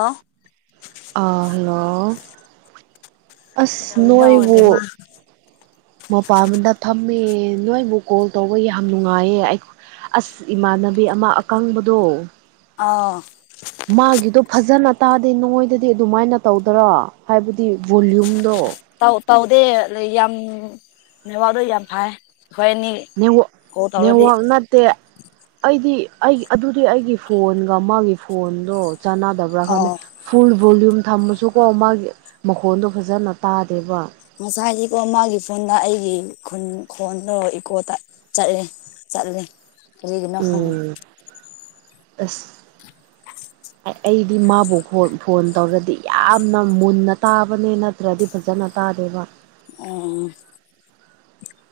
ꯑꯂ ꯑ ꯍꯂꯣ ꯑꯁ ꯀꯩꯗꯧꯔꯤꯅꯣ ꯅꯣꯏꯕꯨ ꯏꯕꯦꯝꯃ ꯃꯄꯥꯗ ꯊꯝꯃꯦ ꯅꯣꯏꯕꯨ ꯀꯣꯜ ꯇꯧꯕ ꯌꯥꯝ ꯅꯨꯡꯉꯥꯏꯌꯦ ꯑꯩ ꯑꯁ ꯏꯃꯥꯟꯅꯕꯤ ꯑꯃ ꯑꯀꯪꯕꯗꯣ ꯑꯥ ꯃꯥꯒꯤꯗꯣ ꯐꯖꯅ ꯇꯥꯗꯦ ꯅꯣꯡꯉꯣꯏꯗꯗꯤ ꯑꯗꯨꯃꯥꯏꯅ ꯇꯧꯗꯔꯥ ꯍꯥꯏꯕꯗꯤ ꯚꯣꯂ꯭ꯌꯨꯝꯗꯣ ꯇꯥꯎꯗꯦ ꯌꯥꯝ ꯅ ꯋꯥꯗꯩ ꯌꯥꯝ ꯐꯥꯏ ꯅꯦ ꯅꯦꯋꯥꯇ ꯑꯩꯗꯤ ꯑꯩ ꯑꯗꯨꯗꯤ ꯑꯩꯒꯤ ꯐꯣꯟꯒ ꯃꯥꯒꯤ ꯐꯣꯟꯗꯣ ꯆꯅꯥ ꯗꯕꯔ ꯑꯣ ꯐꯨꯜ ꯚꯣꯂꯌꯨꯝ ꯊꯝꯃꯁꯨꯀꯣ ꯃꯥꯒꯤ ꯃꯈꯣꯟꯗꯣ ꯐꯖꯅ ꯇꯥꯗꯦꯕ ꯉꯁꯥꯏ ꯍꯥꯏꯗꯤꯀꯣ ꯃꯥꯒꯤ ꯐꯣꯟꯗ ꯑꯩꯒꯤ ꯈꯨꯟ ꯈꯣꯟꯗ ꯏꯀꯣꯗ ꯆꯠꯂꯦ ꯆꯠꯂꯦ ꯔꯤꯛꯅ ꯈꯪ ꯎꯝ ꯑꯁ [inaudible] ꯑꯩꯗꯤ ꯃꯥꯕꯨ ꯐꯣꯟ ꯇꯧꯔꯗꯤ ꯌꯥꯝꯅ ꯃꯨꯟꯅ ꯇꯥꯕꯅꯦ ꯅꯠꯇ꯭ꯔꯗꯤ ꯐꯖꯅ ꯇꯥꯗꯕ ꯑꯣ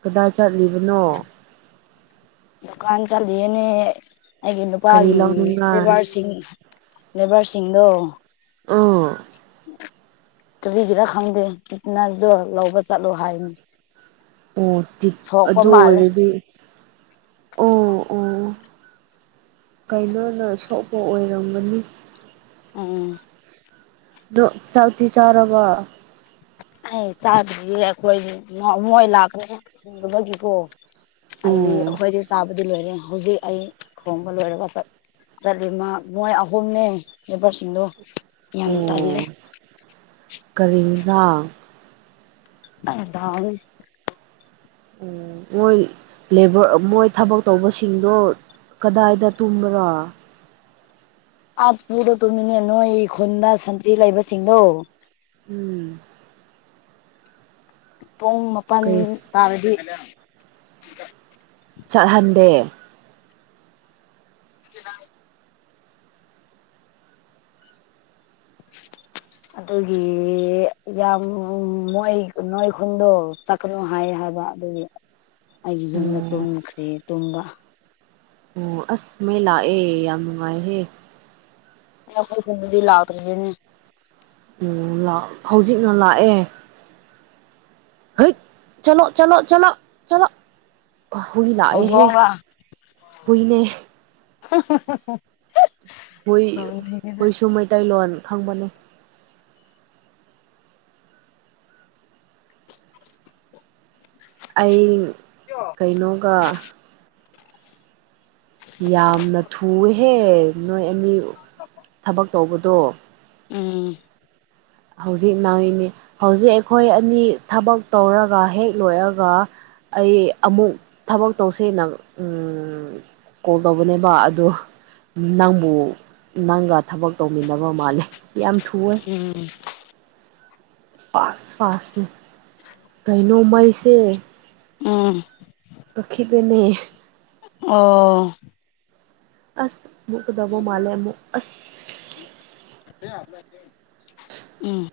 ꯀꯗꯥꯏ ꯆꯠꯂꯤꯕꯅꯣ ꯗꯨꯀꯥꯟ ꯆꯑꯅꯦ ꯑꯩꯒꯤ ꯀꯔꯤ ꯅꯨꯄꯥꯒꯤ ꯂꯧꯅꯤꯡꯉꯥꯏ ꯂꯦꯕꯔꯁꯤꯡ ꯂꯦꯕꯔ ꯊꯁꯤꯡꯒꯣ ꯑꯥ ꯀꯔꯤꯒꯤꯔ ꯈꯪꯗꯦ ꯐꯤꯠꯅꯦꯁꯗꯣ ꯂꯧꯕ ꯆꯠꯂꯣ ꯍꯥꯏꯅꯤ ꯑꯣ ꯇꯤ ꯁꯣꯛꯄ ꯑꯗꯨ ꯑꯣꯏꯔꯗꯤ ꯑꯣ ꯑ ꯑꯣ ꯀꯩꯅꯣꯅ ꯁꯣꯛꯄ ꯑꯣꯏꯔꯝꯒꯅꯤ ꯑꯥ ꯅ ꯆꯥꯎꯥꯎꯊꯤ ꯆꯥꯔꯕ ꯑꯩ ꯆꯥꯗ꯭ꯔꯤ ꯑꯩꯈꯣꯏ ꯃꯣꯏ ꯂꯥꯛꯀ꯭ꯔꯦꯕꯒꯤꯀꯣ ꯑꯣ ꯑꯩꯗꯤ ꯑꯩꯈꯣꯏꯗꯤ ꯆꯥꯕꯗꯤ ꯂꯣꯏꯔꯦ ꯍꯧꯖꯤꯛ ꯑꯩ ꯊꯣꯡꯕ ꯂꯣꯏꯔꯒ ꯆꯠꯂꯤ ꯃꯣꯏ ꯑꯍꯨꯝꯅꯦ ꯂꯦꯕꯔꯁꯤꯡꯗꯣ ꯌꯥꯝ ꯇꯜꯂꯦ ꯀꯔꯤꯖꯥ ꯑꯗꯥꯎ ꯎ ꯃꯣꯏꯕꯔ ꯃꯣꯏ ꯊꯕꯛ ꯇꯧꯕꯁꯤꯡꯗꯣ ꯀꯗꯥꯏꯗ ꯇꯨꯝꯕ꯭ꯔꯥ ꯑꯥꯠ ꯄꯨꯗ ꯇꯨꯝꯃꯤꯅꯦ ꯅꯣꯏ ꯈꯨꯟꯗ ꯁꯟꯇ꯭ꯔꯤ ꯂꯩꯕꯁꯤꯡꯗꯣ ꯎꯝ ꯄꯨꯡ ꯃꯥꯄꯜ ꯀꯩ ꯇꯥꯕꯗꯤ ꯆꯠꯍꯟꯗꯦ ꯑꯗꯨꯗ [unintelligible] ꯑꯗꯨꯒꯤ ꯌꯥꯝ ꯃꯣꯏ ꯅꯣꯏꯈꯟꯗꯣ ꯆꯠꯀꯅꯨ ꯍꯥꯏ ꯍꯥꯏ ꯐꯕ ꯑꯗꯨ ꯑꯩꯒꯤ ꯌꯨꯝꯗ ꯎꯝ ꯇꯨꯝꯈ꯭ꯔꯦ ꯇꯨꯝꯕ ꯑꯣ ꯑꯁꯃꯦ ꯂꯥ ꯑꯦ ꯌꯥꯝꯃꯅꯨꯡꯃꯍꯦ ꯑ ꯍꯈꯣꯏ ꯐꯗꯗꯤ ꯂꯥꯎꯇꯔꯅꯦ ꯑꯣ ꯍꯧꯖꯤꯛꯅ ꯂꯥꯛꯑꯦ ꯍ ꯆꯠ ꯆꯂ ꯆꯠ ꯆ ꯍꯨꯏ ꯂꯥꯑ ꯍꯦ ꯍꯧꯗꯣꯡꯔ ꯍꯏꯅꯦ [unintelligible] ꯍꯣꯏ ꯍꯣꯏꯁꯨ ꯃꯩꯇꯩꯂꯣꯟ ꯈꯪꯕꯅꯤ [unintelligible] ꯑꯩ ꯀꯩꯅꯣꯒ ꯌꯥꯝꯅ ꯊꯨꯑꯦꯍꯦ ꯅꯣꯏ ꯑꯅꯤ ꯊꯕꯛ ꯇꯧꯕꯗꯣ ꯎꯝ ꯍꯧꯖꯤꯛ ꯅꯪꯏꯅꯤ ꯍꯧꯖꯤꯛ ꯑꯩꯈꯣꯏ ꯑꯅꯤ ꯊꯕꯛ ꯇꯧꯔꯒ ꯍꯦꯛ ꯂꯣꯏꯔꯒ ꯑꯩ ꯑꯃꯨꯛ ꯊꯕꯛ ꯇꯧꯁꯦꯅ ꯀꯣꯜ ꯇꯧꯕꯅꯦꯕ ꯑꯣ ꯅꯪꯕꯨ ꯅꯪꯒ ꯊꯕꯛ ꯇꯧꯃꯤꯟꯅꯕ ꯃꯥꯜꯂꯦ ꯌꯥꯝ ꯊꯨꯋ ꯎꯝ ꯐꯥꯁ ꯐꯥꯁ ꯀꯥꯏꯅꯣ ꯃꯥꯏꯁ ꯎꯝ ꯄꯈꯤ ꯄꯅꯦ ꯑꯣ ꯑꯁ ꯃꯛ ꯀꯗꯧꯕꯣ ꯃꯥꯂꯦ ꯃꯛ ꯑꯁ ꯎꯝ [unintelligible]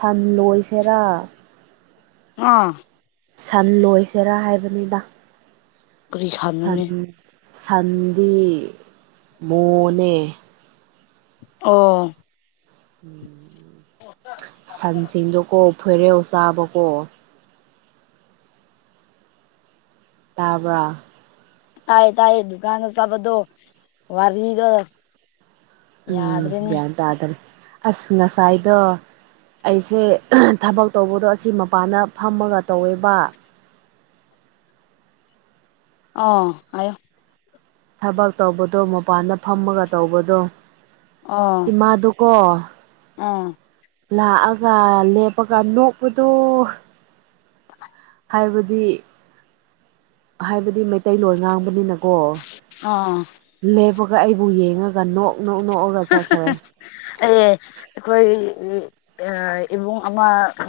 ꯊꯝꯂꯣꯏꯁꯤꯦꯔꯥ ꯑꯥ ꯁꯝ ꯂꯣꯏꯁꯤꯦꯔꯥ ꯍꯥꯏꯕꯅꯤꯗ ꯄꯨꯔꯤ ꯈꯥꯟꯨꯅꯤ ꯁꯟꯗꯤꯤ ꯃꯣꯅ ꯑꯣ ꯎꯝ ꯁꯟꯁꯤꯡꯗꯣꯀꯣ ꯐꯣꯏꯔꯦꯧ ꯆꯥꯕꯀꯣ ꯇꯥꯕ ꯇꯥꯌꯦ ꯇꯥꯌꯦ ꯗꯨꯀꯥꯟ ꯆꯕꯗꯨꯣ ꯋꯥꯔꯤꯗ ꯎꯝ ꯒ꯭ꯌꯥꯟ ꯇꯥꯗ꯭ꯔꯦ ꯑꯁ ꯉꯁꯥꯏꯗꯣ ꯑꯩꯁꯦ ꯊꯕꯛ ꯇꯧꯕꯗꯣ ꯑꯁꯤ ꯃꯄꯥꯟꯗ ꯐꯝꯃꯒ ꯇꯧꯋꯦꯕ ꯑ ꯑꯣ ꯊꯕꯛ ꯇꯧꯕꯗꯣ ꯃꯄꯥꯟꯗ ꯐꯝꯃꯒ ꯇꯧꯕꯗꯣ ꯑꯥ ꯏꯃꯥꯗꯨꯀꯣ ꯑꯥ ꯂꯥꯛꯑꯒ ꯂꯦꯞꯄꯒ ꯅꯣꯛꯄꯗꯣ ꯍꯥꯏꯕꯗꯤ ꯍꯥꯏꯕꯗꯤ ꯃꯩꯇꯩꯂꯣꯟ ꯉꯥꯡꯕꯅꯤꯅ ꯀꯣ ꯑꯥ ꯂꯦꯞꯄꯒ ꯑꯩꯕꯨ ꯌꯦꯡꯉꯒ ꯅꯣꯛ ꯅꯣꯛ ꯅꯣꯛꯑꯒ ꯆꯠꯈ꯭ꯔꯦ ꯑꯦ ꯑꯩꯈꯣꯏ ꯑ ꯑꯃ ꯎ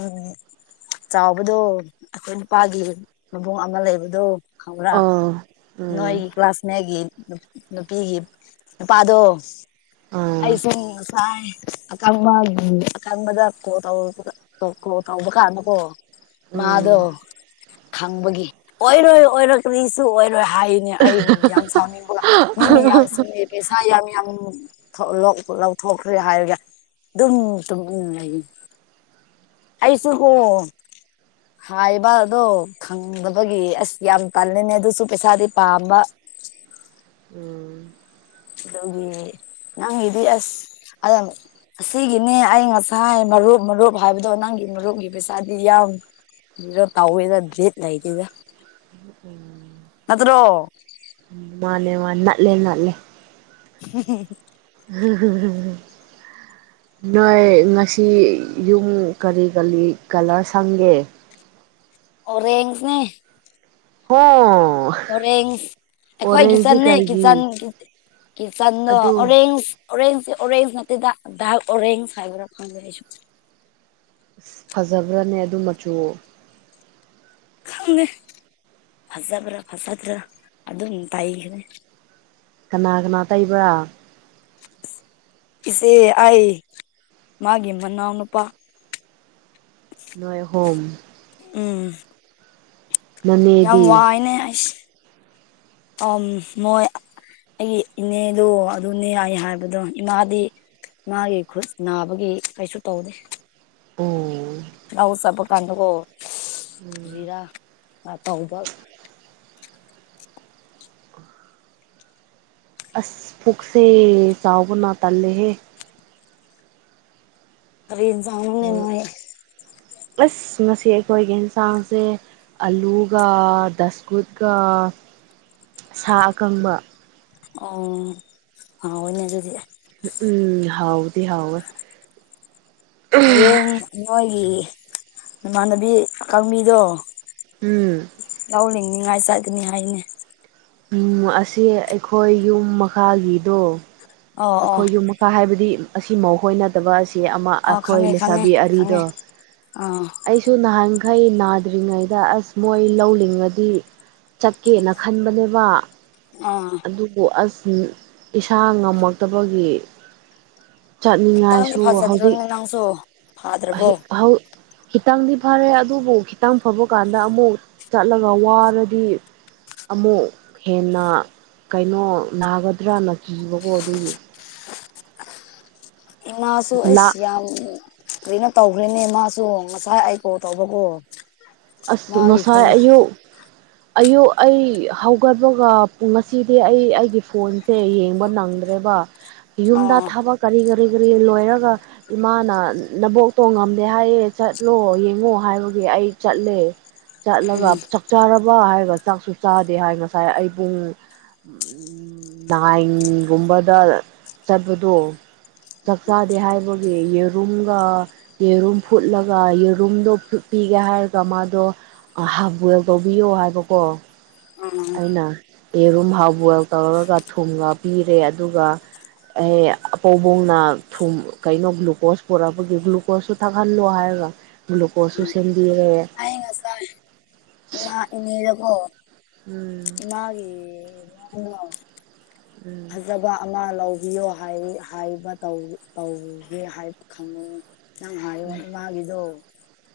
ꯆꯥꯎꯕꯗꯣ ꯑꯩꯈꯣꯏ ꯅꯨꯄꯥꯒꯤ ꯃꯕꯨꯡ ꯑꯃ ꯂꯩꯕꯗꯣ ꯈꯥꯎ꯭ꯔꯥ ꯑꯥ ꯎꯝ ꯅꯣꯏꯒꯤ ꯀ꯭ꯂꯥꯁ ꯃꯒꯤ ꯅꯨꯄꯤꯒꯤ ꯅꯨꯄꯥꯗꯣ ꯑꯥ ꯑꯩꯁꯦ ꯉꯁꯥꯏ ꯑꯀꯪꯕ ꯎ ꯑꯀꯪꯕꯗ ꯀ ꯀꯣ ꯇꯧꯕ ꯀꯥꯟꯗꯀꯣ ꯎꯝ ꯃꯥꯗꯣ ꯈꯪꯕꯒꯤ ꯑꯣꯏꯔꯣꯏ ꯑꯣꯏꯔꯛꯛꯇꯁꯨ ꯑꯣꯏꯔ ꯂꯣꯏ ꯍꯥꯏꯅꯦ ꯑꯩꯕꯨ ꯌꯥꯝ ꯁꯥꯎꯅꯤꯡꯕ ꯃꯤ ꯃꯤ ꯌꯥꯝ ꯆꯤꯡꯉꯦ ꯄꯩꯁꯥ ꯌꯥꯝ ꯌꯥꯝ ꯂꯧꯊꯣꯛꯈ꯭ꯔꯦ ꯍꯥꯏꯔꯒ ꯑꯗꯨꯝ ꯇꯨꯝ ꯂꯩꯅꯤ ꯑꯩꯁꯨꯒꯣ ꯍꯥꯏꯕꯗꯣ ꯈꯪꯗꯕꯒꯤ ꯑꯁ ꯌꯥꯝ ꯇꯜꯜꯂꯤꯅꯦ ꯑꯗꯨꯁꯨ ꯄꯩꯁꯥꯗꯤ ꯄꯥꯝꯕ [inaudible] ꯎꯝ ꯑꯗꯨꯣꯒꯤ ꯅꯪꯒꯤꯗꯤ ꯑꯁ ꯑꯁꯤꯒꯤꯅꯦ ꯑꯩ ꯉꯁꯥꯏ ꯃꯔꯨꯞ ꯃꯔꯨꯞ ꯍꯥꯏꯕꯗꯣ ꯅꯪꯒꯤ ꯃꯔꯨꯝꯒꯤ ꯄꯩꯁꯥꯗꯤ ꯌꯥꯝ ꯖꯤꯔꯣ ꯇꯧꯋꯦꯗ ꯗꯦꯠ ꯂꯩꯇꯦꯗ ꯅꯗꯨ꯭ꯔꯣ ꯃꯥꯅꯦ ꯃꯥꯅꯥꯂꯦꯅꯥꯂꯦ ꯎ ꯎꯝ ꯎꯝ ꯅꯣꯏ ꯉꯁꯤ ꯌꯨꯝ ꯀꯔꯤ ꯀꯔꯤ ꯀꯂꯔ ꯁꯪꯒꯦ ꯑꯣꯔꯦꯟꯖꯅꯦ ꯍ ꯍꯣꯔꯦꯟ ꯑꯩꯈꯣꯏꯒꯤ ꯆꯟꯟꯅ ꯀꯔꯤꯒꯤ ꯀꯆꯟ ꯀ ꯆꯥꯟꯅꯣ ꯑꯗꯨ ꯑꯣꯔꯦꯟꯖ ꯑꯣꯔꯦꯟꯖ ꯑꯣꯔꯦꯟꯖ ꯅꯠꯇꯦꯗ ꯗꯗꯥꯜ ꯑꯣꯔꯦꯟꯖ ꯍꯥꯏꯕ꯭ꯔꯥ ꯈꯪꯖꯁꯨ ꯁ ꯐꯖꯕ꯭ꯔꯥꯅꯦ ꯑꯗꯨ ꯃꯆꯨ ꯈꯪꯉꯦ ꯐꯖꯕ꯭ꯔꯥ ꯐꯖꯗ꯭ꯔꯥ ꯑꯗꯨꯝ ꯇꯥꯏꯈ꯭ꯔꯦ ꯀꯅꯥ ꯀꯅꯥ ꯇꯩꯕ꯭ꯔꯥ ꯏꯆꯦ ꯑꯩ ꯃꯥꯒꯤ ꯃꯅꯥꯎꯅꯨꯄꯥ [unintelligible] ꯅ ꯍꯣꯝ ꯎꯝ ꯌꯥꯝ ꯅꯅꯦꯗꯤ ꯋꯥꯏꯅꯦ ꯑꯩꯁꯦ ꯑ ꯃꯣꯏ ꯑꯩꯒꯤ ꯏꯅꯦꯗꯣ ꯑꯗꯨꯅꯦꯏ ꯍꯥꯏꯕꯗꯣ ꯏꯃꯥꯗꯤ ꯃꯥꯒꯤ ꯈꯨꯠ ꯅꯥꯕꯒꯤ ꯀꯩꯁꯨ ꯇꯧꯗꯦ ꯑꯣ ꯂꯎ ꯆꯕ ꯀꯥꯟꯗꯒꯣ ꯎꯝ ꯖꯤꯔꯥ ꯃꯥ ꯇꯧꯕ ꯑꯁ ꯐꯁꯦ ꯁꯥꯥꯎꯕꯅ ꯇꯥꯂꯦ ꯍꯦ ꯀ ꯏꯁꯡꯅꯣꯅꯦ ꯅꯣꯏ ꯑꯁ ꯉꯁꯤ ꯑꯩꯈꯣꯏꯒꯤ ꯌꯦꯟꯁꯥꯡꯁꯦ ꯑꯂꯨꯒ ꯗꯗꯥꯁꯀꯨꯠꯀ ꯁꯥ ꯑꯀꯪꯕ ꯑꯣꯅꯦ ꯑꯗꯨꯗꯤ ꯎꯝ ꯍꯥꯎꯗꯤ ꯍꯥꯎ ꯍꯌꯦꯡ ꯅꯣꯏꯒꯤ ꯏꯃꯥꯟꯅꯕꯤ ꯀꯥꯡꯃꯤꯗꯣ ꯎꯝ ꯉꯥꯏ ꯆꯠꯀꯅꯤ ꯍꯥꯏꯅꯦ ꯎ ꯑꯁꯤ ꯑꯩꯈꯣꯏ ꯌꯨꯝ ꯃꯈꯥꯒꯤꯗꯣ ꯑꯣ ꯑꯣ ꯑꯩꯈꯣꯏꯁꯨ ꯃꯈꯥ ꯍꯥꯏꯕꯗꯤ ꯑꯁꯤꯃꯈꯣꯏ ꯅꯠꯇꯕ ꯑꯁꯤ ꯑꯃ ꯑꯣ ꯑꯩꯈꯣꯏ ꯈꯪꯉꯦ ꯈꯪꯉꯦ ꯂꯩꯁꯥꯕꯤ ꯈꯪꯉꯦ ꯑꯗꯣ ꯑꯥ ꯑꯩꯁꯨ ꯅꯍꯥꯟ ꯈꯩ ꯅꯥꯗ꯭ꯔꯤꯉꯩꯗ ꯑꯁ ꯃꯣꯏ ꯂꯧꯜꯂꯤꯉꯗꯤ ꯆꯠꯀꯦꯅ ꯈꯟꯕꯅꯦꯕ ꯑꯥ ꯑꯗꯨꯕꯨ ꯑꯁ ꯏꯁꯥ ꯉꯝꯃꯛꯇꯕꯒꯤ ꯈꯤꯇꯪꯗꯤ ꯆꯠꯅꯤꯡꯉꯥꯏꯁꯨ ꯍꯧꯖꯤꯛ ꯐꯖꯗ꯭ꯔꯣꯅꯦ ꯅꯪꯁꯨ ꯐꯥꯗ꯭ꯔꯕꯣ ꯈꯤꯇꯪꯗꯤ ꯐꯔꯦ ꯑꯗꯨꯕꯨ ꯈꯤꯇꯪ ꯐꯕ ꯀꯥꯟꯗ ꯑꯃꯨꯛ ꯆꯠꯂꯒ ꯋꯥꯔꯗꯤ ꯑꯃꯨꯛ ꯍꯦꯟꯅ ꯀꯩꯅꯣ ꯅꯥꯒꯗ꯭ꯔꯅ ꯀꯤꯕꯀꯣ ꯑꯗꯨꯒꯤ ꯏꯃꯥꯁꯨ ꯑꯩꯁ ꯂꯥꯛ ꯌꯥꯝ ꯂꯣꯏꯅ ꯇꯧ ꯍꯧꯈ꯭ꯔꯦꯅꯦ ꯃꯥꯁꯨ ꯉꯁꯥꯏ ꯑꯩꯀꯣ ꯇꯧꯕꯀꯣ ꯃꯥꯒꯤ ꯉꯁꯥꯏ ꯈꯨꯟ ꯑꯌꯨꯛ ꯑꯌꯨꯛ ꯑꯩ ꯍꯧꯒꯠꯄꯒ ꯉꯁꯤꯗꯤ ꯑꯩ ꯑꯩꯒꯤ ꯐꯣꯟꯁꯦ ꯌꯦꯡꯕ ꯅꯪꯗ꯭ꯔꯦꯕ ꯌꯨꯝꯗ ꯑꯥ ꯊꯥꯕ ꯀꯔꯤ ꯀꯔꯤ ꯀꯔꯤ ꯀꯔꯤ ꯂꯣꯏꯔꯒ ꯏꯃꯥꯅ ꯅꯕꯣꯛꯇꯣꯡꯉꯝꯗꯦ ꯍꯥꯏꯌꯦ ꯆꯠꯂꯣ ꯌꯦꯡꯉꯣ ꯍꯥꯏꯕꯒꯤ ꯑꯩ ꯆꯠꯂꯦ ꯆꯠꯂꯒ ꯆꯥꯛ ꯆꯥꯔꯕ ꯍꯥꯏꯔꯒ ꯆꯥꯛꯁꯨ ꯆꯥꯗꯦ ꯍꯥꯏ ꯉꯁꯥꯏ ꯑꯩꯕꯨꯡ ꯏꯟꯒꯨꯝꯕꯗ ꯆꯠꯄꯗꯣ ꯆꯥꯛꯆꯥꯥꯗꯦ ꯍꯥꯏꯕꯒꯤ ꯌꯦꯔꯨꯝꯒ ꯌꯦꯔꯨꯝ ꯐꯨꯠꯂꯒ ꯌꯦꯔꯨꯝꯗꯣ ꯐ ꯄꯤꯒꯦ ꯍꯥꯏꯔꯒ ꯃꯥꯗꯣ ꯍꯥꯞꯕꯦꯜ ꯇꯧꯕꯤꯌꯣ ꯍꯥꯏꯕꯀꯣ ꯎꯝ ꯑꯩꯅ ꯌꯦꯔꯨꯝ ꯍꯥꯎ ꯕꯣꯏꯜ ꯇꯧꯔꯒ ꯊꯨꯝꯉ ꯄꯤꯔꯦ ꯑꯗꯨꯒ ꯑꯦ ꯑꯄꯕꯣꯡꯅ ꯊꯨꯝ ꯀꯩꯅꯣ ꯒ꯭ꯂꯨꯀꯣꯁ ꯄꯨꯔꯛꯄꯒꯤ ꯒ꯭ꯂꯨꯀꯣꯁꯁꯨ ꯊꯥꯛꯍꯜꯂꯣ ꯍꯥꯏꯔ ꯂꯒ꯭ꯂꯨꯀꯣꯁꯨ ꯁꯦꯝꯕꯤꯔꯦ ꯑꯩ ꯉꯁꯥꯏ ꯏꯗꯀꯣ ꯎꯝ ꯃꯥꯒꯤꯦ ꯎꯝ ꯑꯗꯨꯗꯕ ꯂꯧꯕꯤꯌꯣ ꯍꯥꯏꯕ ꯇꯧꯒꯦ ꯍꯥꯏꯕ ꯈꯪꯅ ꯅꯪ ꯍꯥꯏꯌꯣ ꯎꯝ ꯏꯃꯥꯒꯤꯗꯣ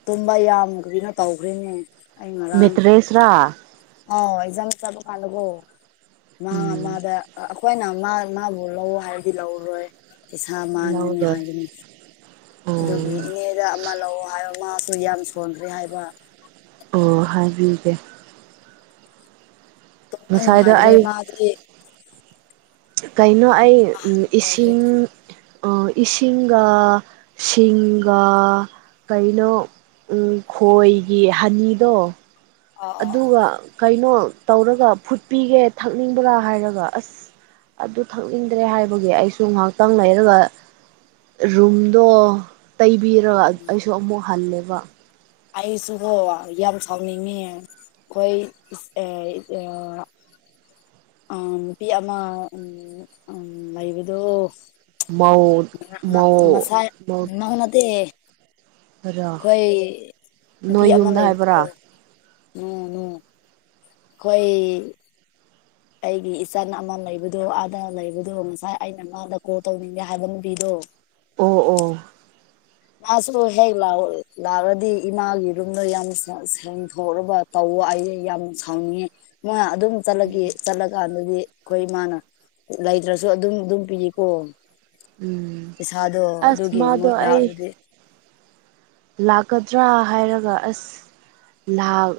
ꯇꯨꯝꯕ ꯌꯥꯝ ꯀ ꯀꯅꯣ ꯇꯧꯈ꯭ꯔꯦꯅꯦ ꯃꯦꯇ꯭ꯔꯦꯁ꯭ꯔꯥ ꯑꯣ ꯑꯦꯖꯥꯝ ꯆꯥꯕ ꯐꯥꯟꯂꯒꯣ ꯃꯥ ꯎꯝ ꯃꯥꯗ ꯑꯩꯈꯣꯏꯅ ꯃꯥꯕꯨ ꯂꯧ ꯍꯥꯏꯔꯗꯤ ꯂꯧꯔꯔꯣꯏ ꯏꯁꯥ ꯃꯥꯟꯒꯅꯤ ꯂꯧꯔꯣꯏ ꯍꯥꯏꯒꯅꯤ ꯑꯗꯨꯒꯤ ꯎꯝ ꯏꯅꯦꯗ ꯑꯃ ꯂꯧꯑꯣ ꯍꯥꯏꯕ ꯃꯥꯁꯨ ꯌꯥꯝ ꯁꯣꯟꯈ꯭ꯔꯦ ꯍꯥꯏꯕ ꯑꯣ ꯍꯥꯏꯕꯤꯒꯦ ꯇꯅꯅꯨꯡꯉ ꯉꯁꯥꯏꯗꯣ ꯍꯥꯏ꯭ꯔꯦ ꯑꯩ ꯃꯥꯦ ꯀꯩꯅꯣ ꯑꯩ ꯑꯍꯟ ꯏꯁꯤꯡ ꯑꯣꯏꯈ꯭ꯔꯦꯅꯦ ꯏꯁꯤꯡꯒ ꯁꯤꯡꯒꯥ ꯀꯩꯅꯣ ꯈꯣꯏꯒꯤ ꯍꯅꯤꯗꯣ ꯑꯥ ꯑꯥ ꯑꯗꯨꯒ ꯀꯩꯅꯣ ꯇꯧꯔꯒ ꯐꯨꯠꯄꯤꯒꯦ ꯊꯛꯅꯤꯡꯕ꯭ꯔꯥ ꯍꯥꯏꯔꯒ ꯑꯁ ꯑꯗꯨ ꯊꯛꯅꯤꯡꯗ꯭ꯔꯦ ꯍꯥꯏꯕꯒꯤ ꯑꯩꯁꯨ ꯉꯥꯏꯍꯥꯛꯇꯪ ꯂꯩꯔꯒ ꯔꯨꯝꯗꯣ ꯇꯩꯕꯤꯔ ꯑꯩꯁꯨ ꯑꯃꯨꯛ ꯍꯜꯂꯦꯕ ꯑꯩꯁꯨꯕꯣ ꯌꯥꯝ ꯁꯥꯎꯅꯤꯡꯉ ꯑꯩꯈꯣꯏ ꯑ ꯅꯨꯄꯤ ꯑꯃ ꯎ ꯂꯩꯕꯗꯣ ꯃꯧ ꯃꯧ ꯉꯁꯥꯏ ꯃꯧ ꯅꯅꯥꯍꯅꯗꯤ ꯔꯥ ꯑꯩꯈꯣꯏ ꯅꯨꯗꯤ ꯅꯣꯏ ꯑꯃ ꯌꯨꯝꯗ ꯍꯥꯏꯕ꯭ꯔꯥ ꯂꯩꯕꯗꯣ ꯅꯅ ꯑꯩꯣꯏ ꯑꯩꯒꯤ ꯏꯆꯟ ꯑꯃ ꯂꯩꯕꯗꯣ ꯑꯥꯗ ꯂꯩꯕꯗꯣ ꯉꯁꯥꯏ ꯑꯩꯅ ꯃꯥꯗ ꯀꯣꯜ ꯇꯧꯅꯤꯡꯉꯦ ꯍꯥꯏꯕ ꯃꯕꯤꯗꯣ ꯑꯣ ꯑꯣ ꯃꯥꯁꯨ ꯍꯦꯛ ꯂ ꯂꯥꯛꯑꯗꯤ ꯏꯃꯥꯒꯤ ꯔꯨꯝꯗ ꯌꯥꯝ ꯁꯦꯡꯗꯣꯛꯕ ꯇꯧ ꯑꯩ ꯌꯥꯝ ꯁꯥꯎꯅꯤꯡꯉꯦ ꯃꯣꯏ ꯑꯗꯨꯝ ꯆꯠꯂꯒꯦ ꯆꯠꯂ ꯀꯥꯟ ꯍꯥꯏꯗꯤ ꯑꯩꯈꯣꯏ ꯏꯃꯅ ꯂꯩꯇ꯭ꯔꯁꯨ ꯑꯗꯨꯝ ꯑꯗꯨꯝ ꯄꯤꯔꯤꯀꯣ ꯎꯝ ꯄꯩꯁꯥꯗꯣ ꯑꯁ ꯑꯗꯨꯒꯤ ꯃꯥꯗꯣ ꯃꯣꯏ ꯂꯥ ꯑꯩ ꯂꯥꯛꯀꯗ꯭ꯔꯥ ꯍꯥꯏꯔꯒ ꯑꯁ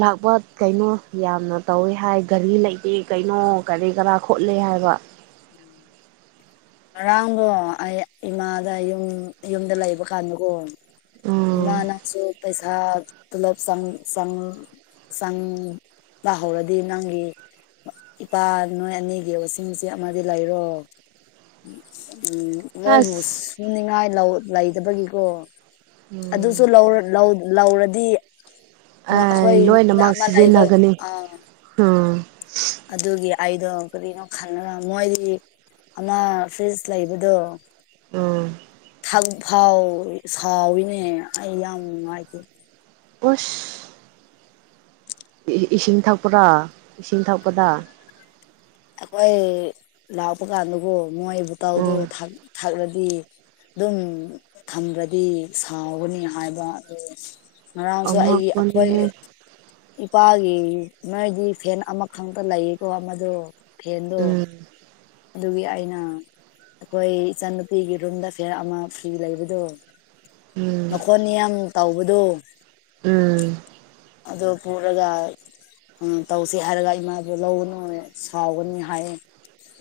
ꯂꯥꯛꯄ ꯀꯩꯅꯣ ꯌꯥꯝꯅ ꯇꯧꯋꯦ ꯍꯥꯏ ꯒꯥꯔꯤ ꯂꯩꯇꯦ ꯀꯩꯅꯣ ꯀꯔꯤ ꯀꯔꯥ ꯈꯣꯠꯂꯤꯦ ꯍꯥꯏ ꯍꯥꯏꯕ ꯎꯝ ꯉꯔꯥꯡꯗꯣ ꯑꯩ ꯏꯃꯥꯗ ꯌꯨꯝ ꯌꯨꯝꯗ ꯂꯩꯕ ꯀꯥꯟꯗꯀꯣ ꯎꯝ ꯃꯥꯅꯁꯨꯣ ꯄꯩꯁꯥ ꯄꯨꯂꯞ ꯁ ꯁ ꯁ ꯂꯥꯍꯧꯔꯗꯤ ꯅꯪꯒꯤ ꯏꯄꯥ ꯅꯣꯏ ꯑꯅꯤꯒꯤ ꯋꯥꯁꯤꯡ ꯑꯃꯗꯤ ꯂꯩꯔꯣ ꯎꯝ ꯃꯣꯏꯕꯨ ꯑꯁ ꯁꯨꯅꯤꯡꯉꯥꯏ ꯂꯧ ꯂꯩꯗꯕꯒꯤꯀꯣ ꯑꯗꯨꯁꯨ ꯎꯝ ꯂꯧꯔꯗꯤ ꯑꯦ ꯍꯈꯣꯏ ꯌꯨꯝꯗ ꯂꯣꯏꯅꯃꯛ ꯑꯃ ꯂꯩꯕ ꯁꯤꯖꯤꯟꯅꯒꯅꯤ ꯑꯥ ꯎꯝ ꯑꯗꯨꯒꯤ ꯑꯩꯗꯣ ꯀꯔꯤꯅꯣ ꯈꯜꯂꯒ ꯃꯣꯏꯗꯤ ꯑ ꯐ꯭ꯔꯤꯖ ꯂꯩꯕꯗꯣ ꯎꯝ ꯊꯛ ꯐꯥꯎ ꯁꯥꯎꯋꯤꯅꯦ ꯑꯩ ꯌꯥꯝ ꯅꯨꯡꯉꯥꯏꯇꯦ ꯑꯣꯁ ꯏꯁꯤꯡ ꯊꯛꯄ꯭ꯔꯥ ꯏꯁꯤꯡ ꯊꯛꯄꯗ ꯑꯩꯈꯣꯏ ꯂꯥꯛꯄ ꯀꯥꯟꯗꯒꯣ ꯃꯣꯏ ꯕꯨꯇꯧꯗꯣ ꯎꯝ ꯊꯛꯂꯗꯤ ꯑꯗꯨꯝ ꯊꯝꯕꯗꯤ ꯁꯥꯎꯒꯅꯤ ꯍꯥꯏꯕ ꯑꯗꯨ ꯉꯔꯥꯡꯁꯨ ꯑꯩꯒꯤ ꯑꯩꯈꯣꯏ ꯑꯉꯛꯄꯅꯤꯍꯦ ꯏꯄꯥ ꯃꯣꯏꯗꯤ ꯐꯦꯟ ꯑꯃꯈꯛꯇ ꯂꯩꯌꯦꯀꯣ ꯑꯃꯗꯣ ꯐꯦꯟꯗꯣ ꯎꯝ ꯑꯗꯨꯒꯤ ꯑꯩꯅ ꯑꯩꯈꯣꯏ ꯏꯆꯟꯅꯨꯄꯤꯒꯤ ꯔꯨꯝꯗ ꯐꯤꯌꯥꯔ ꯑꯃ ꯐꯤꯔꯤ ꯂꯩꯕꯗꯣ ꯎꯝ ꯃꯈꯣꯟꯅꯤꯌꯥꯝ ꯇꯧꯕꯗꯨ ꯎꯝ ꯑꯗꯨꯗ ꯐꯨꯠꯂꯒ ꯎ ꯇꯧꯁꯤ ꯍꯥꯏꯔꯒ ꯏꯃꯥꯗ ꯂꯧꯒꯅꯨ ꯁꯥꯎꯒꯅꯤ ꯍꯥꯏꯌꯦ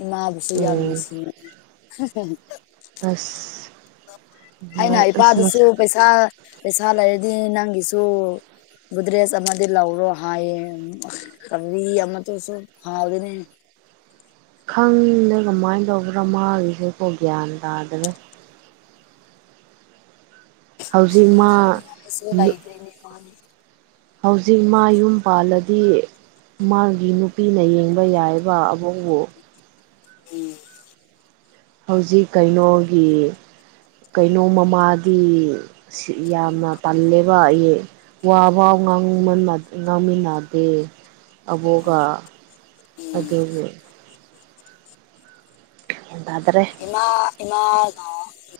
ꯏꯃꯥꯕꯨꯁꯨ ꯌꯥꯝ ꯎꯝ ꯅꯨꯡꯁꯤ ꯑꯁ ꯑꯩꯅ ꯑꯁ ꯏꯄꯥꯗꯨꯁꯨ ꯄꯩꯁꯥ ꯄꯩꯁꯥ ꯂꯩꯔꯗꯤ ꯅꯪꯒꯤꯁꯨ ꯒꯨꯗꯔꯦꯁ ꯑꯃꯗꯤ ꯂꯧꯔꯣ ꯍꯥꯏꯌꯦ ꯀꯕꯤ ꯑꯃꯇꯁꯨ ꯍꯥꯎꯗꯅꯦ [unintelligible] ꯈꯪꯗ ꯀꯃꯥꯏꯅ ꯇꯧꯕ꯭ꯔꯥ ꯃꯥꯒꯤꯁꯦꯀꯣ ꯒ꯭ꯌꯥꯟ ꯇꯥꯗꯅꯦ ꯍꯧꯖꯤꯛ ꯎꯝ ꯃꯥ ꯈꯃꯤꯉꯥꯏꯁꯣꯂꯗ꯭ꯔꯦꯅꯤ ꯃꯥꯅꯤ ꯍꯧꯖꯤꯛ ꯃꯥ ꯌꯨꯝ ꯄꯥꯜꯂꯗꯤ ꯃꯥꯒꯤ ꯅꯨꯄꯤꯅ ꯌꯦꯡꯕ ꯌꯥꯏꯕ ꯑꯕꯣꯛꯕꯨ ꯎꯝ ꯍꯧꯖꯤꯛ ꯀꯩꯅꯣꯒꯤ ꯀꯩꯅꯣ ꯃꯃꯥꯗꯤ ꯌꯥꯝꯅ ꯇꯜꯂꯦꯕ ꯑꯩ ꯋꯥ ꯋꯥ ꯉꯥꯡꯃꯟꯕ ꯉꯥꯃꯤꯟꯅꯗꯦ ꯑꯕꯣꯒ ꯎꯝ ꯑꯗꯨꯕꯨ ꯇꯥꯗ꯭ꯔꯦ ꯏꯃꯥ ꯏꯃꯥ